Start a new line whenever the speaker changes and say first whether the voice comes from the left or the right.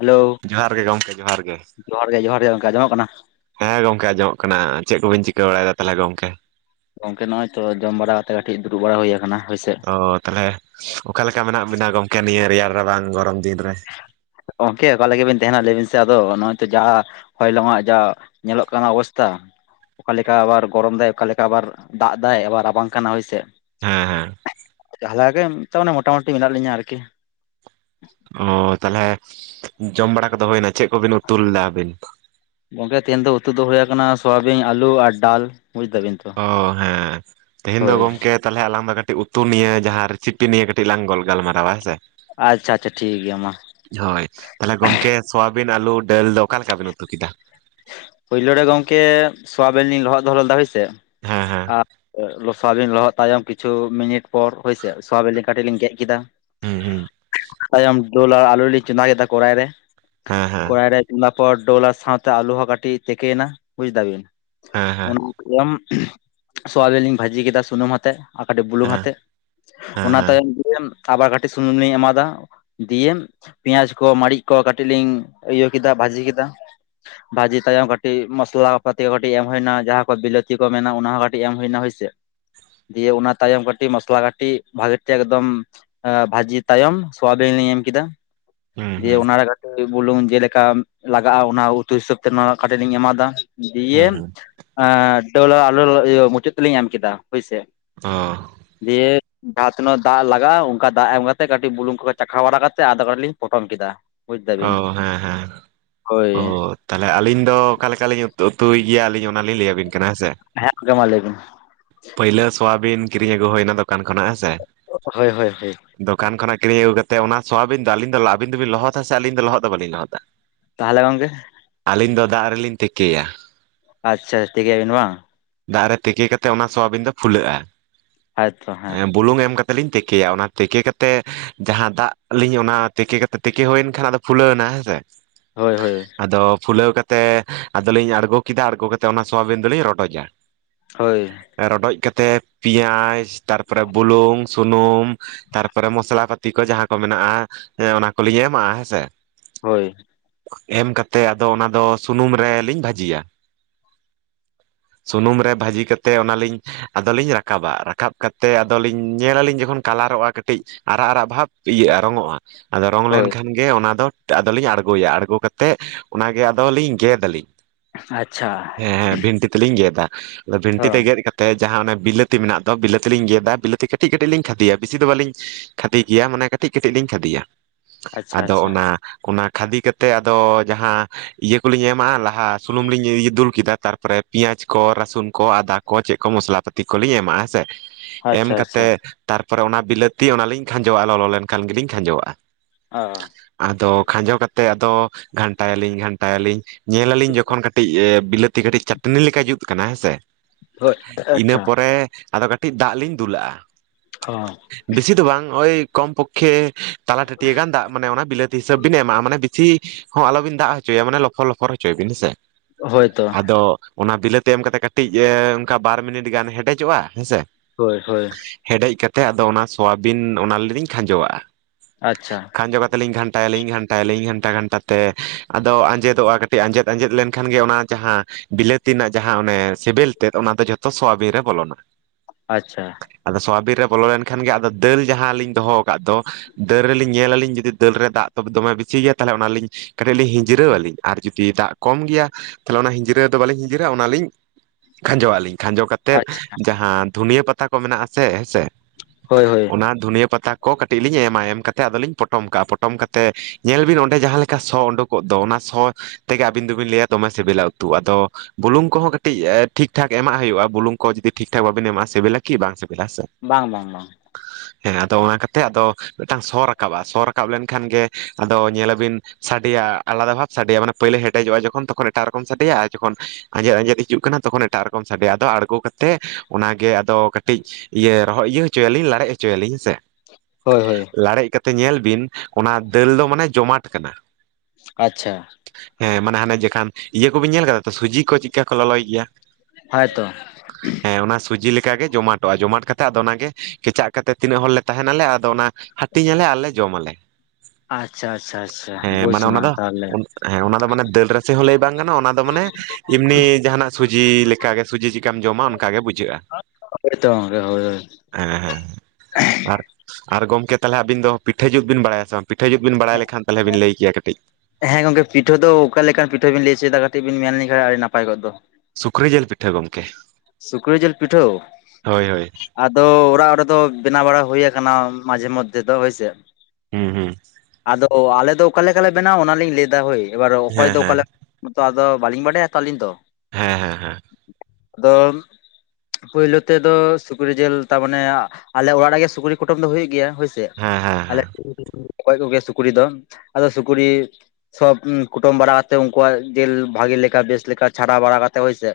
left: Hello
right: ᱡᱚᱦᱟᱨ ᱜᱮ ᱜᱚᱝᱠᱮ ᱡᱚᱦᱟᱨ ᱜᱮ᱾
left: ᱡᱚᱦᱟᱨ ᱜᱮ ᱡᱚᱦᱟᱨ ᱜᱮ ᱜᱚᱝᱠᱮ ᱟᱸᱡᱚᱢᱚᱜ ᱠᱟᱱᱟ
right: ᱦᱮᱸ ᱜᱚᱝᱠᱮ ᱟᱸᱡᱚᱢᱚᱜ ᱠᱟᱱᱟ, ᱪᱮᱫ ᱠᱚᱵᱤᱱ ᱪᱤᱠᱟᱹ ᱵᱟᱲᱟᱭᱫᱟ ᱛᱟᱦᱚᱞᱮ ᱜᱚᱝᱠᱮ?
left: ᱜᱚᱝᱠᱮ ᱱᱚᱜᱼᱚᱭ ᱛᱚ ᱡᱚᱢ ᱵᱟᱲᱟ ᱠᱟᱛᱮ ᱠᱟᱹᱴᱤᱡ ᱫᱩᱲᱩᱵ ᱵᱟᱲᱟ ᱦᱳᱭ ᱟᱠᱟᱱᱟ ᱦᱳᱭᱥᱮ᱾
right: ᱚᱻ ᱛᱟᱦᱚᱞᱮ ᱚᱠᱟ ᱞᱮᱠᱟ ᱢᱮᱱᱟᱜ ᱵᱤᱱᱟ ᱜᱚᱝᱠᱮ ᱱᱤᱭᱟᱹ ᱨᱮᱭᱟᱲ ᱨᱟᱵᱟᱝ ᱜᱚᱨᱚᱢ ᱫᱤᱱ ᱨᱮ?
left: ᱜᱚᱝᱠᱮ ᱚᱠᱟ ᱞᱮᱠᱟ ᱵᱮᱱ ᱛᱟᱦᱮᱸᱱᱟ ᱞᱟᱹᱭ ᱵᱤᱱ ᱥᱮ ᱟᱫᱚ ᱱᱚᱜᱼᱚᱭ ᱛᱚ ᱡᱟ ᱦᱚᱭᱞᱚᱝᱟᱜ ᱡᱟ ᱧᱮᱞᱚᱜ ᱠᱟᱱᱟ ᱚᱵᱚᱥᱛᱟ, ᱚᱠᱟ ᱞᱮᱠᱟ ᱟᱵᱟᱨ ᱜᱚᱨᱚᱢ ᱫᱟᱭ, ᱚᱠᱟ ᱞᱮᱠᱟ ᱟᱵᱟᱨ ᱫᱟᱜ ᱫᱟᱭ, ᱟᱵᱟᱨ ᱨᱟᱵᱟᱝ ᱠᱟᱱᱟ ᱦᱳᱭᱥᱮ᱾
right: ᱦᱮᱸ ᱦᱮᱸ᱾
left: [unintelligible] ᱜᱮ [unintelligible] ᱢᱚᱴᱟ ᱢᱩᱴᱤ ᱢᱮᱱᱟᱜ ᱞᱤᱧᱟᱹ ᱟᱨᱠᱤ᱾
right: ᱚ ᱛᱟᱦᱚᱞᱮ, ᱡᱚᱢ ᱵᱟᱲᱟ ᱠᱚᱫᱚ ᱦᱩᱭᱱᱟ, ᱪᱮᱫ ᱠᱚᱵᱤᱱ ᱩᱛᱩ ᱞᱮᱫᱟ ᱟᱵᱤᱱ?
left: ᱜᱚᱝᱠᱮ ᱛᱮᱦᱮᱧ ᱫᱚ ᱩᱛᱩ ᱫᱚ ᱦᱩᱭ ᱟᱠᱟᱱᱟ ᱥᱳᱭᱟᱵᱤᱱ, ᱟᱹᱞᱩ, ᱟᱨ ᱰᱟᱞ ᱵᱩᱡ ᱫᱟ ᱵᱤᱱ
right: ᱚ ᱦᱮᱸ ᱛᱮᱦᱮᱧ ᱫᱚ ᱜᱚᱢᱠᱮ ᱛᱟᱦᱚᱞᱮ ᱟᱞᱟᱝ ᱫᱚ ᱠᱟᱹᱴᱤᱡ ᱩᱛᱩ ᱱᱤᱭᱮ ᱡᱟᱦᱟᱸ ᱨᱤᱥᱤᱯᱤ ᱱᱤᱭᱟ ᱠᱟᱹᱴᱤᱡ ᱞᱟᱝ ᱜᱟᱞᱢᱟᱨᱟᱣᱟ ᱦᱮᱸ ᱥᱮ?
left: ᱟᱪᱪᱷᱟ ᱟᱪᱪᱷᱟ ᱴᱷᱤᱠ ᱜᱮᱭᱟ ᱢᱟ᱾
right: ᱦᱳᱭ ᱛᱟᱦᱞᱮ ᱜᱚᱢᱠᱮ ᱥᱚᱣᱟᱵᱤᱱ ᱟᱹᱞᱩ ᱰᱟᱹᱞ ᱫᱚ ᱚᱠᱟᱞᱮᱠᱟᱵᱤᱱ ᱩᱛᱩ ᱠᱮᱫᱟ?
left: ᱯᱳᱭᱞᱳ ᱨᱮ ᱜᱚᱝᱠᱮ ᱥᱳᱣᱟᱵᱤᱱ ᱞᱤᱧ ᱞᱚᱦᱚᱫ ᱫᱚᱦᱚ ᱞᱮᱫᱟ ᱦᱳᱭᱥᱮ
right: ᱦᱮᱸ ᱦᱮᱸ
left: ᱟᱨ ᱞᱚᱥᱟᱵᱤᱱ ᱞᱚᱦᱚᱫ ᱛᱟᱭᱚᱢ ᱠᱤᱪᱷᱩ ᱢᱤᱱᱤᱴ ᱯᱚᱨ ᱦᱳᱭᱥᱮ ᱥᱳᱣᱟᱵᱤᱱ ᱞᱤᱧ ᱠᱟᱹᱴᱤᱡ ᱞᱤᱧ ᱜᱮᱫ ᱠᱮᱫᱟ,
right: ᱦᱩᱸ ᱦᱩᱸ
left: ᱛᱟᱭᱚᱢ ᱰᱟᱹᱞ ᱟᱨ ᱟᱞᱩ ᱞᱤᱧ ᱪᱚᱫᱟ ᱠᱮᱫᱟ ᱠᱚᱨᱟᱭ ᱨᱮ
right: ᱦᱮᱸ ᱦᱮᱸ᱾
left: ᱠᱚᱨᱟᱭ ᱨᱮ ᱪᱚᱸᱫᱟ ᱯᱚᱨ ᱰᱚᱞ ᱟᱨ ᱥᱟᱶᱛᱮ ᱟᱞᱩ ᱦᱚᱸ ᱠᱟᱹᱴᱤᱡ ᱛᱤᱠᱤᱭᱮᱱᱟ ᱵᱩᱡ ᱫᱟᱵᱤᱱ
right: ᱦᱮᱸ ᱦᱮᱸ
left: ᱚᱱᱟ ᱠᱚᱢ ᱥᱟᱣᱟᱵᱤᱱ ᱞᱤᱧ ᱵᱷᱟᱹᱡᱤ ᱠᱮᱫᱟ ᱥᱩᱱᱩᱢ ᱟᱛᱮ ᱟᱨ ᱠᱟᱹᱴᱤᱡ ᱵᱩᱞᱩᱝ
right: ᱦᱮᱸ
left: ᱟᱛᱮᱜ
right: ᱦᱮᱸ ᱦᱮᱸ
left: ᱚᱱᱟ
right: ᱦᱮᱸ
left: ᱛᱟᱭᱚᱢ ᱟᱵᱟᱨ ᱠᱟᱹᱴᱤᱡ ᱥᱩᱱᱩᱢ ᱞᱤᱧ ᱮᱢᱟᱫᱟ ᱫᱤᱭᱮ ᱯᱮᱸᱭᱟᱡᱽ ᱠᱚ ᱢᱟᱹᱨᱤᱡ ᱠᱚ ᱠᱟᱹᱴᱤᱡ ᱞᱤᱧ ᱤᱭᱟᱹ ᱠᱮᱫᱟ ᱵᱷᱟᱹᱡᱤ ᱠᱮᱫᱟ, ᱵᱷᱟᱹᱡᱤ ᱛᱟᱭᱚᱢ ᱠᱟᱹᱴᱤᱡ ᱢᱚᱥᱞᱟ ᱯᱟᱹᱛᱤ ᱠᱟᱹᱴᱤᱡ ᱮᱢ ᱦᱩᱭᱱᱟ ᱡᱟᱦᱟᱸ ᱠᱚ ᱵᱤᱞᱟᱹᱛᱤ ᱠᱚ ᱢᱮᱱᱟ ᱚᱱᱟ ᱦᱚᱸ ᱠᱟᱹᱴᱤᱡ ᱮᱢ ᱦᱩᱭᱱᱟ ᱦᱩᱭ ᱥᱮ ᱫᱤᱭᱮ ᱚᱱᱟ ᱛᱟᱭᱚᱢ ᱠᱟᱹᱴᱤᱡ ᱢᱚᱥᱞᱟ ᱠᱟᱹᱴᱤᱡ ᱵᱷᱟᱜᱤ ᱴᱷᱤᱠ ᱮᱠᱫᱚᱢ ᱟᱸ ᱵᱷᱟᱹᱡᱤ ᱛᱟᱭᱚᱢ ᱥᱳᱣᱟᱵᱤᱱ ᱤᱧ ᱮᱢ ᱠᱮᱫᱟ,
right: ᱦᱩᱸ
left: ᱫᱤᱭᱮ
right: ᱦᱩᱸ
left: ᱚᱱᱟᱨᱮ ᱠᱟᱹᱴᱤᱡ ᱵᱩᱞᱩᱝ ᱡᱮᱞᱮᱠᱟ ᱞᱟᱜᱟᱜᱼᱟ ᱚᱱᱟ [inaudible] ᱦᱤᱥᱟᱹᱵ ᱛᱮ ᱱᱚᱣᱟ ᱠᱟᱹᱴᱤᱡ ᱞᱤᱧ ᱮᱢᱟᱫᱟ ᱫᱤᱭᱮ
right: ᱦᱩᱸ
left: ᱟ ᱰᱟᱹᱞ ᱟᱨ ᱟᱞᱩ ᱤᱭᱟᱹ ᱢᱩᱪᱟᱹᱫ ᱛᱮᱞᱤᱧ ᱮᱢ ᱠᱮᱫᱟ ᱦᱳᱭᱥᱮ᱾
right: ᱚ᱾
left: ᱫᱤᱭᱮ ᱡᱟᱦᱟᱸ ᱛᱤᱱᱟᱹᱜ ᱫᱟᱜ ᱞᱟᱜᱟᱜᱼᱟ ᱚᱝᱠᱟ ᱫᱟᱜ ᱮᱢ ᱠᱟᱛᱮᱜ ᱠᱟᱹᱴᱤᱡ ᱵᱩᱞᱩᱝ ᱠᱚ ᱪᱟᱠᱷᱟ ᱵᱟᱲᱟ ᱠᱟᱛᱮᱫ ᱟᱫᱚ ᱞᱤᱧ ᱯᱚᱴᱚᱢ ᱠᱮᱫᱟ᱾ ᱵᱩᱡ
right: ᱚ
left: ᱫᱟᱵᱤᱱ
right: ᱦᱮᱸ ᱦᱮᱸ ᱚ᱾
left: ᱦᱳᱭ
right: ᱛᱟᱦᱚᱞᱮ ᱟᱹᱞᱤᱧ ᱫᱚ ᱚᱠᱟᱞ ᱞᱮᱠᱟᱞᱤᱧ ᱩᱛᱩᱭ ᱜᱮᱭᱟ ᱟᱹᱞᱤᱧ ᱚᱱᱟ ᱞᱤᱧ ᱞᱟᱹᱭ ᱟᱵᱤᱱ ᱠᱟᱱᱟ ᱦᱮᱸ ᱥᱮ,
left: ᱦᱮᱸ ᱜᱚᱝᱠᱮ ᱢᱟ ᱞᱟᱹᱭᱵᱤᱱ᱾
right: ᱯᱟᱹᱭᱞᱟ ᱥᱚᱣᱟᱵᱤᱱ ᱠᱤᱨᱤᱧ ᱟᱹᱜᱩ ᱦᱩᱭᱱᱟ ᱫᱚᱠᱟᱱ ᱠᱷᱚᱱᱟᱜ ᱦᱮᱸᱥᱮ,
left: ᱦᱳᱭ ᱦᱳᱭ ᱦᱳᱭ᱾
right: ᱫᱚᱠᱟᱱ ᱠᱷᱱᱟᱜ ᱠᱤᱨᱤᱧ ᱟᱹᱜᱩ ᱠᱟᱛᱮᱜ ᱚᱱᱟ ᱥᱚᱣᱟᱵᱤᱱ ᱫᱚ ᱟᱹᱞᱤᱧ ᱫᱚ ᱟᱹᱵᱤᱱ ᱫᱚᱵᱤᱱ ᱞᱚᱦᱚᱫᱟ ᱥᱮ ᱟᱹᱞᱤᱧ ᱫᱚ ᱞᱚᱦᱚᱫ ᱫᱚ ᱵᱟᱞᱤᱧ ᱞᱚᱦᱚᱫᱟ,
left: ᱛᱟᱦᱚᱞᱮ ᱜᱚᱝᱠᱮ?
right: ᱟᱹᱞᱤᱧ ᱫᱚ ᱫᱟᱜ ᱨᱮᱞᱤᱧ ᱛᱤᱠᱤᱭᱟ᱾
left: ᱟᱪᱪᱷᱟ ᱛᱮᱠᱤᱭᱟᱵᱤᱱ ᱵᱟᱝ?
right: ᱫᱟᱜ ᱨᱮ ᱛᱮᱠᱤ ᱠᱟ ᱠᱟᱛᱮᱜ ᱚᱱᱟ ᱥᱚᱣᱟᱵᱤᱱ ᱫᱚ ᱯᱷᱩᱞᱟᱹᱜᱼᱟ᱾
left: ᱦᱟᱭ ᱛᱚ ᱦᱮᱸ᱾
right: ᱵᱩᱞᱩᱝ ᱮᱢ ᱠᱟᱛᱮ ᱞᱤᱧ ᱛᱤᱠᱮᱭᱟ ᱚᱱᱟ ᱛᱤᱠᱮ ᱠᱟᱛᱮ ᱡᱟᱦᱟᱸ ᱫᱟᱜ ᱞᱤᱧ ᱚᱱᱟ ᱛᱮᱠᱮ ᱠᱟᱛᱮ ᱛᱮᱠᱮ ᱦᱩᱭᱮᱱ ᱠᱷᱟᱱ ᱟᱫᱚ ᱯᱷᱩᱞᱟᱣ ᱱᱟ ᱦᱮᱸᱥᱮ,
left: ᱦᱳᱭ ᱦᱳᱭ᱾
right: ᱟᱫᱚ ᱯᱷᱩᱞᱟᱹᱣ ᱠᱟᱛᱮ ᱟᱫᱚᱞᱤᱧ ᱟᱬᱜᱚ ᱠᱮᱫᱟ ᱟᱬᱜᱚ ᱠᱟᱛᱮ ᱚᱱᱟ ᱥᱚᱣᱟᱵᱤᱱ ᱫᱚᱞᱤᱧ ᱨᱚᱰᱚᱡᱟ᱾
left: ᱦᱳᱭ᱾
right: ᱨᱚᱰᱚᱡ ᱠᱟᱛᱮᱜ ᱯᱤᱭᱟᱸᱡᱽ ᱛᱟᱨᱯᱚᱨᱮ ᱵᱩᱞᱩᱝ, ᱥᱩᱱᱩᱢ ᱛᱟᱨᱯᱚᱨᱮ ᱢᱚᱥᱞᱟ ᱯᱟᱹᱛᱤ ᱠᱚ ᱡᱟᱦᱟᱸ ᱠᱚ ᱢᱮᱱᱟᱜᱼᱟ ᱮᱸ ᱚᱱᱟ ᱠᱚᱞᱤᱧ ᱮᱢᱟᱜᱼᱟ ᱦᱮᱸᱥᱮ,
left: ᱦᱳᱭ᱾
right: ᱮᱢ ᱠᱟᱛᱮᱫ ᱟᱫᱚ ᱚᱱᱟᱫᱚ ᱥᱩᱱᱩᱢ ᱨᱮᱞᱤᱧ ᱵᱷᱟᱹᱡᱤᱭᱟ᱾ ᱥᱩᱱᱩᱢ ᱨᱮ ᱵᱷᱟᱹᱡᱤ ᱠᱟᱛᱮ ᱚᱱᱟᱞᱤᱧ ᱟᱫᱚᱞᱤᱧ ᱨᱟᱠᱟᱵᱟ ᱨᱟᱠᱟᱵ ᱠᱟᱛᱮ ᱟᱫᱚ ᱞᱤᱧ ᱧᱮᱞ ᱟᱹᱞᱤᱧ ᱡᱚᱠᱷᱚᱱ ᱠᱟᱞᱟᱨᱚᱜᱼᱟ, ᱠᱟᱹᱴᱤᱡ ᱟᱨᱟᱜ ᱟᱨᱟᱜ ᱵᱷᱟᱵᱽ ᱤᱭᱟᱹᱜᱼᱟ ᱨᱚᱝᱚᱜᱼᱟ ᱟᱫᱚ ᱨᱚᱝ
left: ᱦᱳᱭ
right: ᱞᱮᱱᱠᱷᱟᱱ ᱜᱮ ᱚᱱᱟ ᱫᱚ ᱟᱫᱚ ᱞᱤᱧ ᱟᱬᱜᱚᱭᱟ ᱟᱬᱜᱚ ᱠᱟᱛᱮ ᱚᱱᱟ ᱜᱮ ᱟᱫᱚ ᱞᱤᱧ ᱜᱮᱫ ᱟᱞᱤᱧ ᱾
left: ᱟᱪᱪᱷᱟ
right: ᱦᱮᱸ ᱦᱮᱸ ᱵᱷᱤᱱᱴᱤ ᱛᱮᱞᱤᱧ ᱜᱮᱫᱟ, ᱟᱫᱚ
left: ᱚ
right: ᱵᱷᱤᱱᱴᱤ ᱛᱮ ᱜᱮᱫ ᱠᱟ ᱱᱚᱛᱮ ᱡᱟᱦᱟ ᱚᱱᱮ ᱵᱤᱞᱟᱹᱛᱤ ᱢᱮᱱᱟᱜ ᱫᱚ ᱵᱤᱞᱟᱹᱛᱤ ᱞᱤᱧ ᱜᱮᱫᱟ, ᱵᱤᱞᱟᱹᱛᱤ ᱠᱟᱹᱴᱤᱡ ᱠᱟᱹᱴᱤᱡ ᱞᱤᱧ ᱠᱷᱟᱫᱤᱭᱟ ᱵᱮᱥᱤ ᱫᱚ ᱵᱟᱹᱞᱤᱧ ᱠᱷᱟᱫᱤ ᱜᱮᱭᱟ ᱢᱟᱱᱮ ᱠᱟᱹᱴᱤᱡ ᱠᱟᱹᱴᱤᱡ ᱞᱤᱧ ᱠᱷᱟᱫᱤᱭᱟ
left: ᱟᱪᱪᱷᱟ
right: ᱟᱫᱚ
left: ᱟᱪᱪᱷᱟ
right: ᱚᱱᱟ ᱚᱱᱟ ᱠᱷᱟᱫᱤ ᱠᱟᱛᱮᱫ ᱟᱫᱚ ᱡᱟᱦᱟ ᱤᱭᱟᱹ ᱠᱚᱞᱤᱧ ᱮᱢ ᱠᱮᱜ-ᱟ ᱞᱟᱦᱟ ᱥᱩᱱᱩᱢ ᱞᱤᱧ ᱫᱩᱞ ᱠᱮᱫᱟ ᱛᱟᱨᱯᱚᱨᱮ ᱯᱮᱸᱭᱟᱡᱽ ᱠᱚ ᱨᱟᱹᱥᱩᱱ ᱠᱚ ᱟᱫᱟ ᱠᱚ ᱪᱮᱫ ᱠᱚ ᱢᱚᱥᱞᱟ ᱯᱟᱹᱛᱤ ᱠᱚᱞᱤᱧ ᱮᱢᱟᱜ ᱦᱮᱸᱥᱮ ᱮᱢ
left: ᱟᱪᱪᱷᱟ ᱟᱪᱪᱷᱟ
right: ᱠᱟᱛᱮᱫ ᱛᱟᱨᱯᱚᱨᱮ ᱚᱱᱟ ᱵᱤᱞᱟᱹᱛᱤ ᱚᱱᱟ ᱞᱤᱧ ᱠᱷᱟᱸᱡᱚᱜ-ᱟ, ᱞᱚᱞᱚ ᱞᱮᱱ ᱠᱷᱟᱱ ᱜᱮᱞᱤᱧ ᱠᱷᱟᱸᱡᱚᱣᱟᱜ-ᱟ ᱾
left: ᱚ ᱾
right: ᱟᱫᱚ ᱠᱷᱟᱸᱡᱚ ᱠᱟᱛᱮ ᱟᱫᱚ ᱜᱷᱟᱱᱴᱟᱭ ᱟᱹᱞᱤᱧ, ᱜᱷᱟᱱᱴᱟᱭ ᱟᱹᱞᱤᱧ ᱧᱮᱞ ᱟᱹᱞᱤᱧ ᱡᱚᱠᱷᱚᱱ ᱠᱟᱹᱴᱤᱡ ᱵᱤᱞᱟᱹᱛᱤ ᱠᱟᱹᱴᱤᱡ ᱪᱟᱹᱴᱱᱤ ᱞᱮᱠᱟ ᱡᱩᱛ ᱟᱠᱟᱱᱟ ᱦᱮᱸ ᱥᱮ᱾
left: ᱦᱳᱭ
right: ᱤᱱᱟᱹ
left: ᱟᱪᱪᱷᱟ
right: ᱯᱚᱨᱮ ᱟᱫᱚ ᱠᱟᱹᱴᱤᱡ ᱫᱟᱜ ᱞᱤᱧ ᱫᱩᱞ ᱞᱟᱜ-ᱟ ᱾
left: ᱚ ᱾
right: ᱵᱮᱥᱤ ᱫᱚ ᱵᱟᱝ ᱳᱭ ᱠᱚᱢ ᱯᱚᱠᱷᱮ ᱛᱟᱞᱟ ᱴᱟᱹᱴᱤᱭᱟ ᱜᱟᱱ ᱫᱟᱜ ᱢᱟᱱᱮ ᱚᱱᱟ ᱵᱤᱞᱟᱹᱛᱤ ᱦᱤᱥᱟᱹᱵ ᱵᱤᱱ ᱮᱢᱟᱜᱼᱟ, ᱢᱟᱱᱮ ᱵᱤ ᱛᱤ ᱦᱚᱸ ᱟᱞᱚ ᱵᱤᱱ ᱫᱟᱜ ᱦᱚᱪᱚᱭᱟ ᱢᱟᱱᱮ ᱞᱚᱯᱷᱚᱨ, ᱞᱚᱯᱷᱚᱨ ᱦᱚᱪᱚᱭᱟ ᱵᱤᱱ ᱦᱮᱸᱥᱮ,
left: ᱦᱳᱭᱛᱚ
right: ᱟᱫᱚ ᱚᱱᱟ ᱵᱤᱞᱟᱹᱛᱤ ᱮᱢ ᱠᱟᱛᱮ ᱠᱟᱹᱴᱤᱡ ᱚᱱᱠᱟ ᱵᱟᱨ ᱢᱤᱱᱤᱴ ᱜᱟᱱ ᱦᱮᱰᱮᱡᱚᱜ-ᱟ, ᱦᱮᱸᱥᱮ ᱾
left: ᱦᱳᱭ, ᱦᱳᱭ ᱾
right: ᱦᱮᱰᱮᱡ ᱠᱟᱛᱮ ᱟᱫᱚ ᱚᱱᱟ ᱥᱳᱣᱟᱵᱤᱱ ᱚᱱᱟ ᱨᱮᱞᱤᱧ ᱠᱷᱟᱸᱡᱚᱣᱟᱜ-ᱟ ᱾
left: ᱟᱪᱪᱷᱟ ᱾
right: ᱠᱷᱟᱸᱡᱚ ᱠᱟᱛᱮ ᱞᱤᱧ ᱜᱷᱟᱱᱴᱟᱭ ᱟᱹᱞᱤᱧ, ᱜᱷᱟᱱᱴᱟᱭ ᱟᱹᱞᱤᱧ ᱜᱷᱟᱱᱴᱟ, ᱜᱷᱟᱱᱴᱟ ᱛᱮ ᱟᱫᱚ ᱟᱸᱡᱮᱫᱚᱜ-ᱟ ᱠᱟᱹᱴᱤᱡ ᱟᱸᱡᱮᱫ ᱟᱸᱡᱮᱫ ᱞᱮᱱᱠᱷᱟᱱ ᱜᱮ ᱚᱱᱟ ᱡᱟᱦᱟ ᱵᱤᱞᱟᱹᱛᱤ ᱨᱮᱱᱟᱜ ᱡᱟᱦᱟ ᱚᱱᱮ ᱥᱮᱵᱮᱞ ᱛᱮᱫ ᱚᱱᱟ ᱫᱚ ᱡᱷᱚᱛᱚ ᱥᱳᱣᱟᱵᱤᱱ ᱨᱮ ᱵᱚᱞᱚᱱᱟ ᱾
left: ᱟᱪᱪᱷᱟ ᱾
right: ᱟᱫᱚ ᱥᱳᱣᱟᱵᱤᱱ ᱨᱮ ᱵᱚᱞᱚ ᱞᱮᱱᱠᱷᱟᱱ ᱜᱮ, ᱟᱫᱚ ᱫᱟᱹᱞ ᱡᱟᱦᱟ ᱞᱤᱧ ᱫᱚᱦᱚ ᱠᱟᱜ ᱫᱚ ᱫᱟᱹᱞ ᱨᱮ ᱞᱤᱧ ᱧᱮᱞ ᱟᱹᱞᱤᱧ ᱡᱩᱫᱤ ᱫᱟᱹᱞ ᱨᱮ ᱫᱟᱜ ᱛᱮ ᱫᱚᱢᱮ ᱵᱮᱥᱤ ᱜᱮᱭᱟ, ᱛᱟᱞᱦᱮ ᱚᱱᱟ ᱞᱤᱧ ᱠᱟᱹᱴᱤᱡ ᱞᱤᱧ ᱦᱤᱡᱨᱟᱹᱣ ᱟᱹᱞᱤᱧ ᱟᱨ ᱡᱩᱫᱤ ᱫᱟᱜ ᱠᱚᱢ ᱜᱮᱭᱟ᱾ ᱛᱟᱦᱞᱮ ᱚᱱᱟ ᱦᱤᱡᱨᱟᱹᱣ ᱫᱚ ᱵᱟᱹᱞᱤᱧ ᱦᱤᱡᱨᱟᱹᱣ ᱚᱱᱟ ᱞᱤᱧ ᱠᱷᱟᱸᱡᱚ ᱟᱹᱞᱤᱧ ᱠᱷᱟᱸᱡᱚ ᱠᱟᱛᱮ
left: ᱟᱪᱪᱷᱟ
right: ᱡᱟᱦᱟ ᱫᱷᱩᱱᱭᱟᱹ ᱯᱟᱛᱟ ᱠᱚ ᱢᱮᱱᱟᱜ ᱥᱮ, ᱦᱮᱸ ᱥᱮ
left: ᱦᱳᱭ ᱦᱳᱭ
right: ᱾ ᱚᱱᱟ ᱫᱷᱩᱱᱤᱭᱟᱹ ᱯᱟᱛᱟ ᱠᱚ ᱠᱟᱹᱴᱤᱡ ᱞᱤᱧ ᱮᱢᱟ, ᱮᱢ ᱠᱟᱛᱮ ᱟᱫᱚ ᱞᱤᱧ ᱯᱚᱴᱚᱢ ᱠᱟᱜᱼᱟ, ᱯᱚᱴᱚᱢ ᱠᱟᱛᱮ ᱧᱮᱞ ᱵᱤᱱ ᱚᱸᱰᱮ ᱡᱟᱦᱟ ᱞᱮᱠᱟ ᱥᱚ ᱳᱰᱳᱠ ᱠᱚᱜ ᱫᱚ ᱚᱱᱟ ᱥᱚ ᱛᱮ ᱜᱮ ᱟᱹᱵᱤᱱ ᱫᱚ ᱵᱤᱱ ᱞᱟᱹᱭ-ᱟ ᱫᱚᱢᱮ ᱥᱤᱵᱤᱞᱟ ᱩᱛᱩ ᱟᱫᱚ ᱵᱩᱞᱩᱝ ᱠᱚᱦᱚᱸ ᱠᱟᱹᱴᱤᱡ ᱴᱷᱤᱠ ᱴᱷᱟᱠ ᱮᱢᱟᱜ ᱦᱳᱭᱳᱜ-ᱟ ᱾ ᱵᱩᱞᱩᱝ ᱡᱩᱫᱤ ᱴᱷᱤᱠ ᱴᱷᱟᱠ ᱵᱟᱵᱮᱱ ᱮᱢᱟᱜ-ᱟ ᱥᱤᱵᱤᱞᱟ ᱠᱤ ᱵᱟᱝ ᱥᱤᱵᱤᱞᱟ ᱦᱮᱸ ᱥᱮ?
left: ᱵᱟᱝ, ᱵᱟᱝ, ᱵᱟᱝ ᱾
right: ᱦᱮᱸ, ᱟᱫᱚ ᱚᱱᱟ ᱠᱟᱛᱮ ᱟᱫᱚ ᱢᱤᱫᱴᱟᱝ ᱥᱚ ᱨᱟᱠᱟᱵᱟ, ᱥᱚ ᱨᱟᱠᱟᱵ ᱞᱮᱱ ᱠᱷᱟᱱ ᱜᱮ ᱟᱫᱚ ᱧᱮᱞ ᱞᱟᱵᱤᱱ ᱥᱟᱰᱮᱭᱟ ᱟᱞᱟᱫᱟ ᱵᱷᱟᱽ ᱥᱟᱰᱮᱭᱟ ᱢᱟᱱᱮ ᱯᱳᱭᱞᱳ ᱦᱮᱰᱮᱡᱚᱜ ᱡᱚᱠᱷᱚᱱ ᱛᱚᱠᱷᱚᱱ ᱮᱴᱟᱜ ᱨᱚᱠᱚᱢ ᱥᱟᱰᱮᱭᱟ ᱟᱨ ᱡᱚᱠᱷᱚᱱ ᱟᱸᱡᱮᱫ, ᱟᱸᱡᱮᱫ ᱦᱤᱡᱩᱜ ᱠᱟᱱᱟ ᱛᱚᱠᱷᱚᱱ ᱮᱴᱟᱜ ᱨᱚᱠᱚᱢ ᱥᱟᱰᱮᱭᱟ, ᱟᱫᱚ ᱟᱲᱜᱳ ᱠᱟᱛᱮ ᱚᱱᱟ ᱜᱮ ᱟᱫᱚ ᱠᱟᱹᱴᱤᱡ ᱤᱭᱟᱹ ᱨᱚᱦᱚᱭ ᱤᱭᱟᱹ ᱦᱚᱪᱚᱭ ᱟᱹᱞᱤᱧ ᱞᱟᱲᱮᱡ ᱦᱚᱪᱚᱭ ᱟᱹᱞᱤᱧ ᱦᱮᱸ ᱥᱮ ᱾
left: ᱦᱳᱭ, ᱦᱳᱭ ᱾
right: ᱞᱟᱲᱮᱡ ᱠᱟᱛᱮ ᱧᱮᱞ ᱵᱤᱱ ᱚᱱᱟ ᱫᱟᱹᱞ ᱫᱚ ᱢᱟᱱᱮ ᱡᱚᱢᱟᱴ ᱠᱟᱱᱟ᱾
left: ᱟᱪᱪᱷᱟ ᱾
right: ᱦᱮᱸ, ᱢᱟᱱᱮ ᱦᱟᱱᱮ ᱡᱮᱠᱷᱟᱱ ᱤᱭᱟᱹ ᱠᱚᱵᱤᱱ ᱧᱮᱞ ᱠᱟᱫᱟ ᱛᱚ ᱥᱩᱡᱤ ᱠᱚ ᱪᱮᱫᱠᱟ ᱠᱚ ᱞᱚᱞᱚᱭ ᱜᱮᱭᱟ?
left: ᱦᱮᱸ ᱛᱚ ᱾
right: ᱦᱮᱸ ᱚᱱᱟ ᱥᱩᱡᱤ ᱞᱮᱠᱟ ᱜᱮ ᱡᱚᱢᱟᱴᱚᱜᱼᱟ ᱡᱚᱢᱟᱴ ᱠᱟᱛᱮ, ᱟᱫᱚ ᱚᱱᱟ ᱜᱮ ᱠᱮᱪᱟᱜ ᱠᱟᱛᱮ ᱛᱤᱱᱟᱹᱜ ᱦᱚᱲ ᱞᱮ ᱛᱟᱦᱮᱱᱟ ᱞᱮ ᱟᱫᱚ ᱚᱱᱟ ᱦᱟᱹᱴᱤᱧ ᱟᱞᱮ ᱟᱨᱞᱮ ᱡᱚᱢᱟ ᱞᱮ ᱾
left: ᱟᱪᱪᱷᱟ ᱟᱪᱪᱷᱟ ᱟᱪᱪᱷᱟ
right: ᱦᱮᱸ,
left: ᱵᱩᱡᱽ
right: ᱢᱟᱱᱮ ᱚᱱᱟ
left: ᱱᱟ
right: ᱫᱚ
left: ᱛᱟᱦᱚᱞᱮ
right: ᱦᱮᱸ ᱚᱱᱟ ᱫᱚ ᱢᱟᱱᱮ ᱫᱟᱹᱞ ᱨᱟᱥᱮ ᱦᱚᱸ ᱞᱟᱹᱭ ᱵᱟᱝ ᱜᱟᱱᱚᱜ-ᱟ᱾ᱚᱱᱟ ᱫᱚ ᱢᱟᱱᱮ ᱮᱢᱱᱤ ᱡᱟᱦᱟ ᱱᱟᱜ ᱥᱩᱡᱤ ᱞᱮᱠᱟ ᱜᱮ ᱥᱩᱡᱤ ᱪᱮᱠᱟᱢ ᱡᱚᱢᱟ ᱚᱱᱠᱟ ᱜᱮ ᱵᱩᱡᱷᱟᱹᱜᱼᱟ ᱾
left: ᱥᱚᱸᱜᱮ ᱦᱳᱭ, ᱦᱳᱭ ᱾
right: ᱟᱨ ᱟᱨ ᱜᱚᱝᱠᱮ ᱛᱟᱞᱦᱮ ᱟᱵᱤᱱ ᱫᱚ ᱯᱤᱴᱷᱟᱹ ᱡᱩᱛ ᱵᱤᱱ ᱵᱟᱲᱟᱭᱟ ᱥᱮ ᱵᱟᱝ? ᱯᱴᱷᱟᱹ ᱡᱩᱛ ᱵᱮᱱ ᱵᱟᱲᱟᱭ ᱞᱮᱠᱷᱟᱱ ᱛᱟᱞᱦᱮ ᱵᱤᱱ ᱞᱟᱹᱭ ᱠᱮᱭᱟ ᱠᱟᱹᱴᱤᱡ᱾
left: ᱦᱮᱸ ᱜᱚᱝᱠᱮ, ᱯᱤᱴᱷᱟᱹ ᱫᱚ ᱚᱠᱟ ᱞᱮᱠᱟᱱ ᱯᱤᱴᱷᱟᱹ ᱵᱮᱱ ᱞᱟᱹᱭ ᱪᱚᱭᱮᱫᱟ ᱠᱟᱹᱴᱤᱡ ᱵᱮᱱ ᱢᱮᱱ ᱞᱮᱠᱷᱟᱱ ᱟᱹᱰᱤ ᱱᱟᱯᱟᱭ ᱠᱚᱜ ᱫᱚ᱾
right: ᱥᱩᱠᱨᱤ ᱡᱮᱞ ᱯᱤᱴᱷᱟᱹ ᱜᱚᱢᱠᱮ᱾
left: ᱥᱩᱠᱨᱤ ᱡᱮᱞ ᱯᱤᱴᱷᱟᱹ?
right: ᱦᱳᱭ ᱦᱳᱭ
left: ᱟᱫᱚ ᱚᱲᱟᱜ ᱨᱮᱫᱚ ᱵᱮᱱᱟᱣ ᱵᱟᱲᱟ ᱦᱳᱭ ᱟᱠᱟᱱᱟ ᱢᱟᱡᱷᱮ ᱢᱚᱫᱽᱫᱷᱮ ᱫᱚ, ᱦᱳᱭᱥᱮ᱾
right: ᱦᱩᱸ ᱦᱩᱸ᱾
left: ᱟᱫᱚ ᱟᱞᱮ ᱫᱚ ᱚᱠᱟᱞᱮᱠᱟᱞᱮ ᱵᱮᱱᱟᱣᱟ ᱚᱱᱟᱞᱤᱧ ᱞᱟᱹᱭ ᱮᱫᱟ ᱦᱳᱭ, ᱮᱵᱟᱨ ᱚᱠᱚᱭ
right: ᱦᱮᱸ
left: ᱫᱚ
right: ᱦᱮᱸ
left: ᱚᱠᱟᱞᱮ ᱛᱚ ᱟᱫᱚ ᱵᱟᱹᱞᱤᱧ ᱵᱟᱰᱟᱭᱟ ᱛᱚ ᱟᱹᱞᱤᱧ ᱫᱚ᱾
right: ᱦᱮᱸ ᱦᱮᱸ ᱦᱮᱸ᱾
left: ᱟᱫᱚ ᱯᱩᱭᱞᱳ ᱛᱮᱫᱚ ᱥᱩᱠᱨᱤ ᱡᱮᱞ, ᱛᱟᱢᱟᱱᱮ ᱟᱞᱮ ᱚᱲᱟᱜ ᱨᱮᱜᱮ ᱥᱩᱠᱨᱤ ᱠᱩᱴᱟᱹᱢ ᱫᱚ ᱦᱩᱭᱩᱜ ᱜᱮᱭᱟ, ᱦᱳᱭᱥᱮ᱾
right: ᱦᱮᱸ ᱦᱮᱸ ᱦᱮᱸ
left: [inaudible] ᱜᱚᱡ ᱠᱚᱜᱮᱭᱟ ᱥᱩᱠᱨᱤ ᱫᱚ, ᱟᱫᱚ ᱥᱩᱠᱨᱤ ᱥᱚᱵ ᱠᱩᱴᱟᱹᱢ ᱵᱟᱲᱟ ᱠᱟᱛᱮ ᱩᱱᱠᱩᱣᱟᱜ ᱡᱮᱞ ᱵᱷᱟᱜᱮ ᱞᱮᱠᱟ ᱵᱮᱥ ᱞᱮᱠᱟ ᱪᱷᱟᱰᱟᱣ ᱵᱟᱲᱟ ᱠᱟᱛᱮ ᱦᱚᱳᱭᱥᱮ,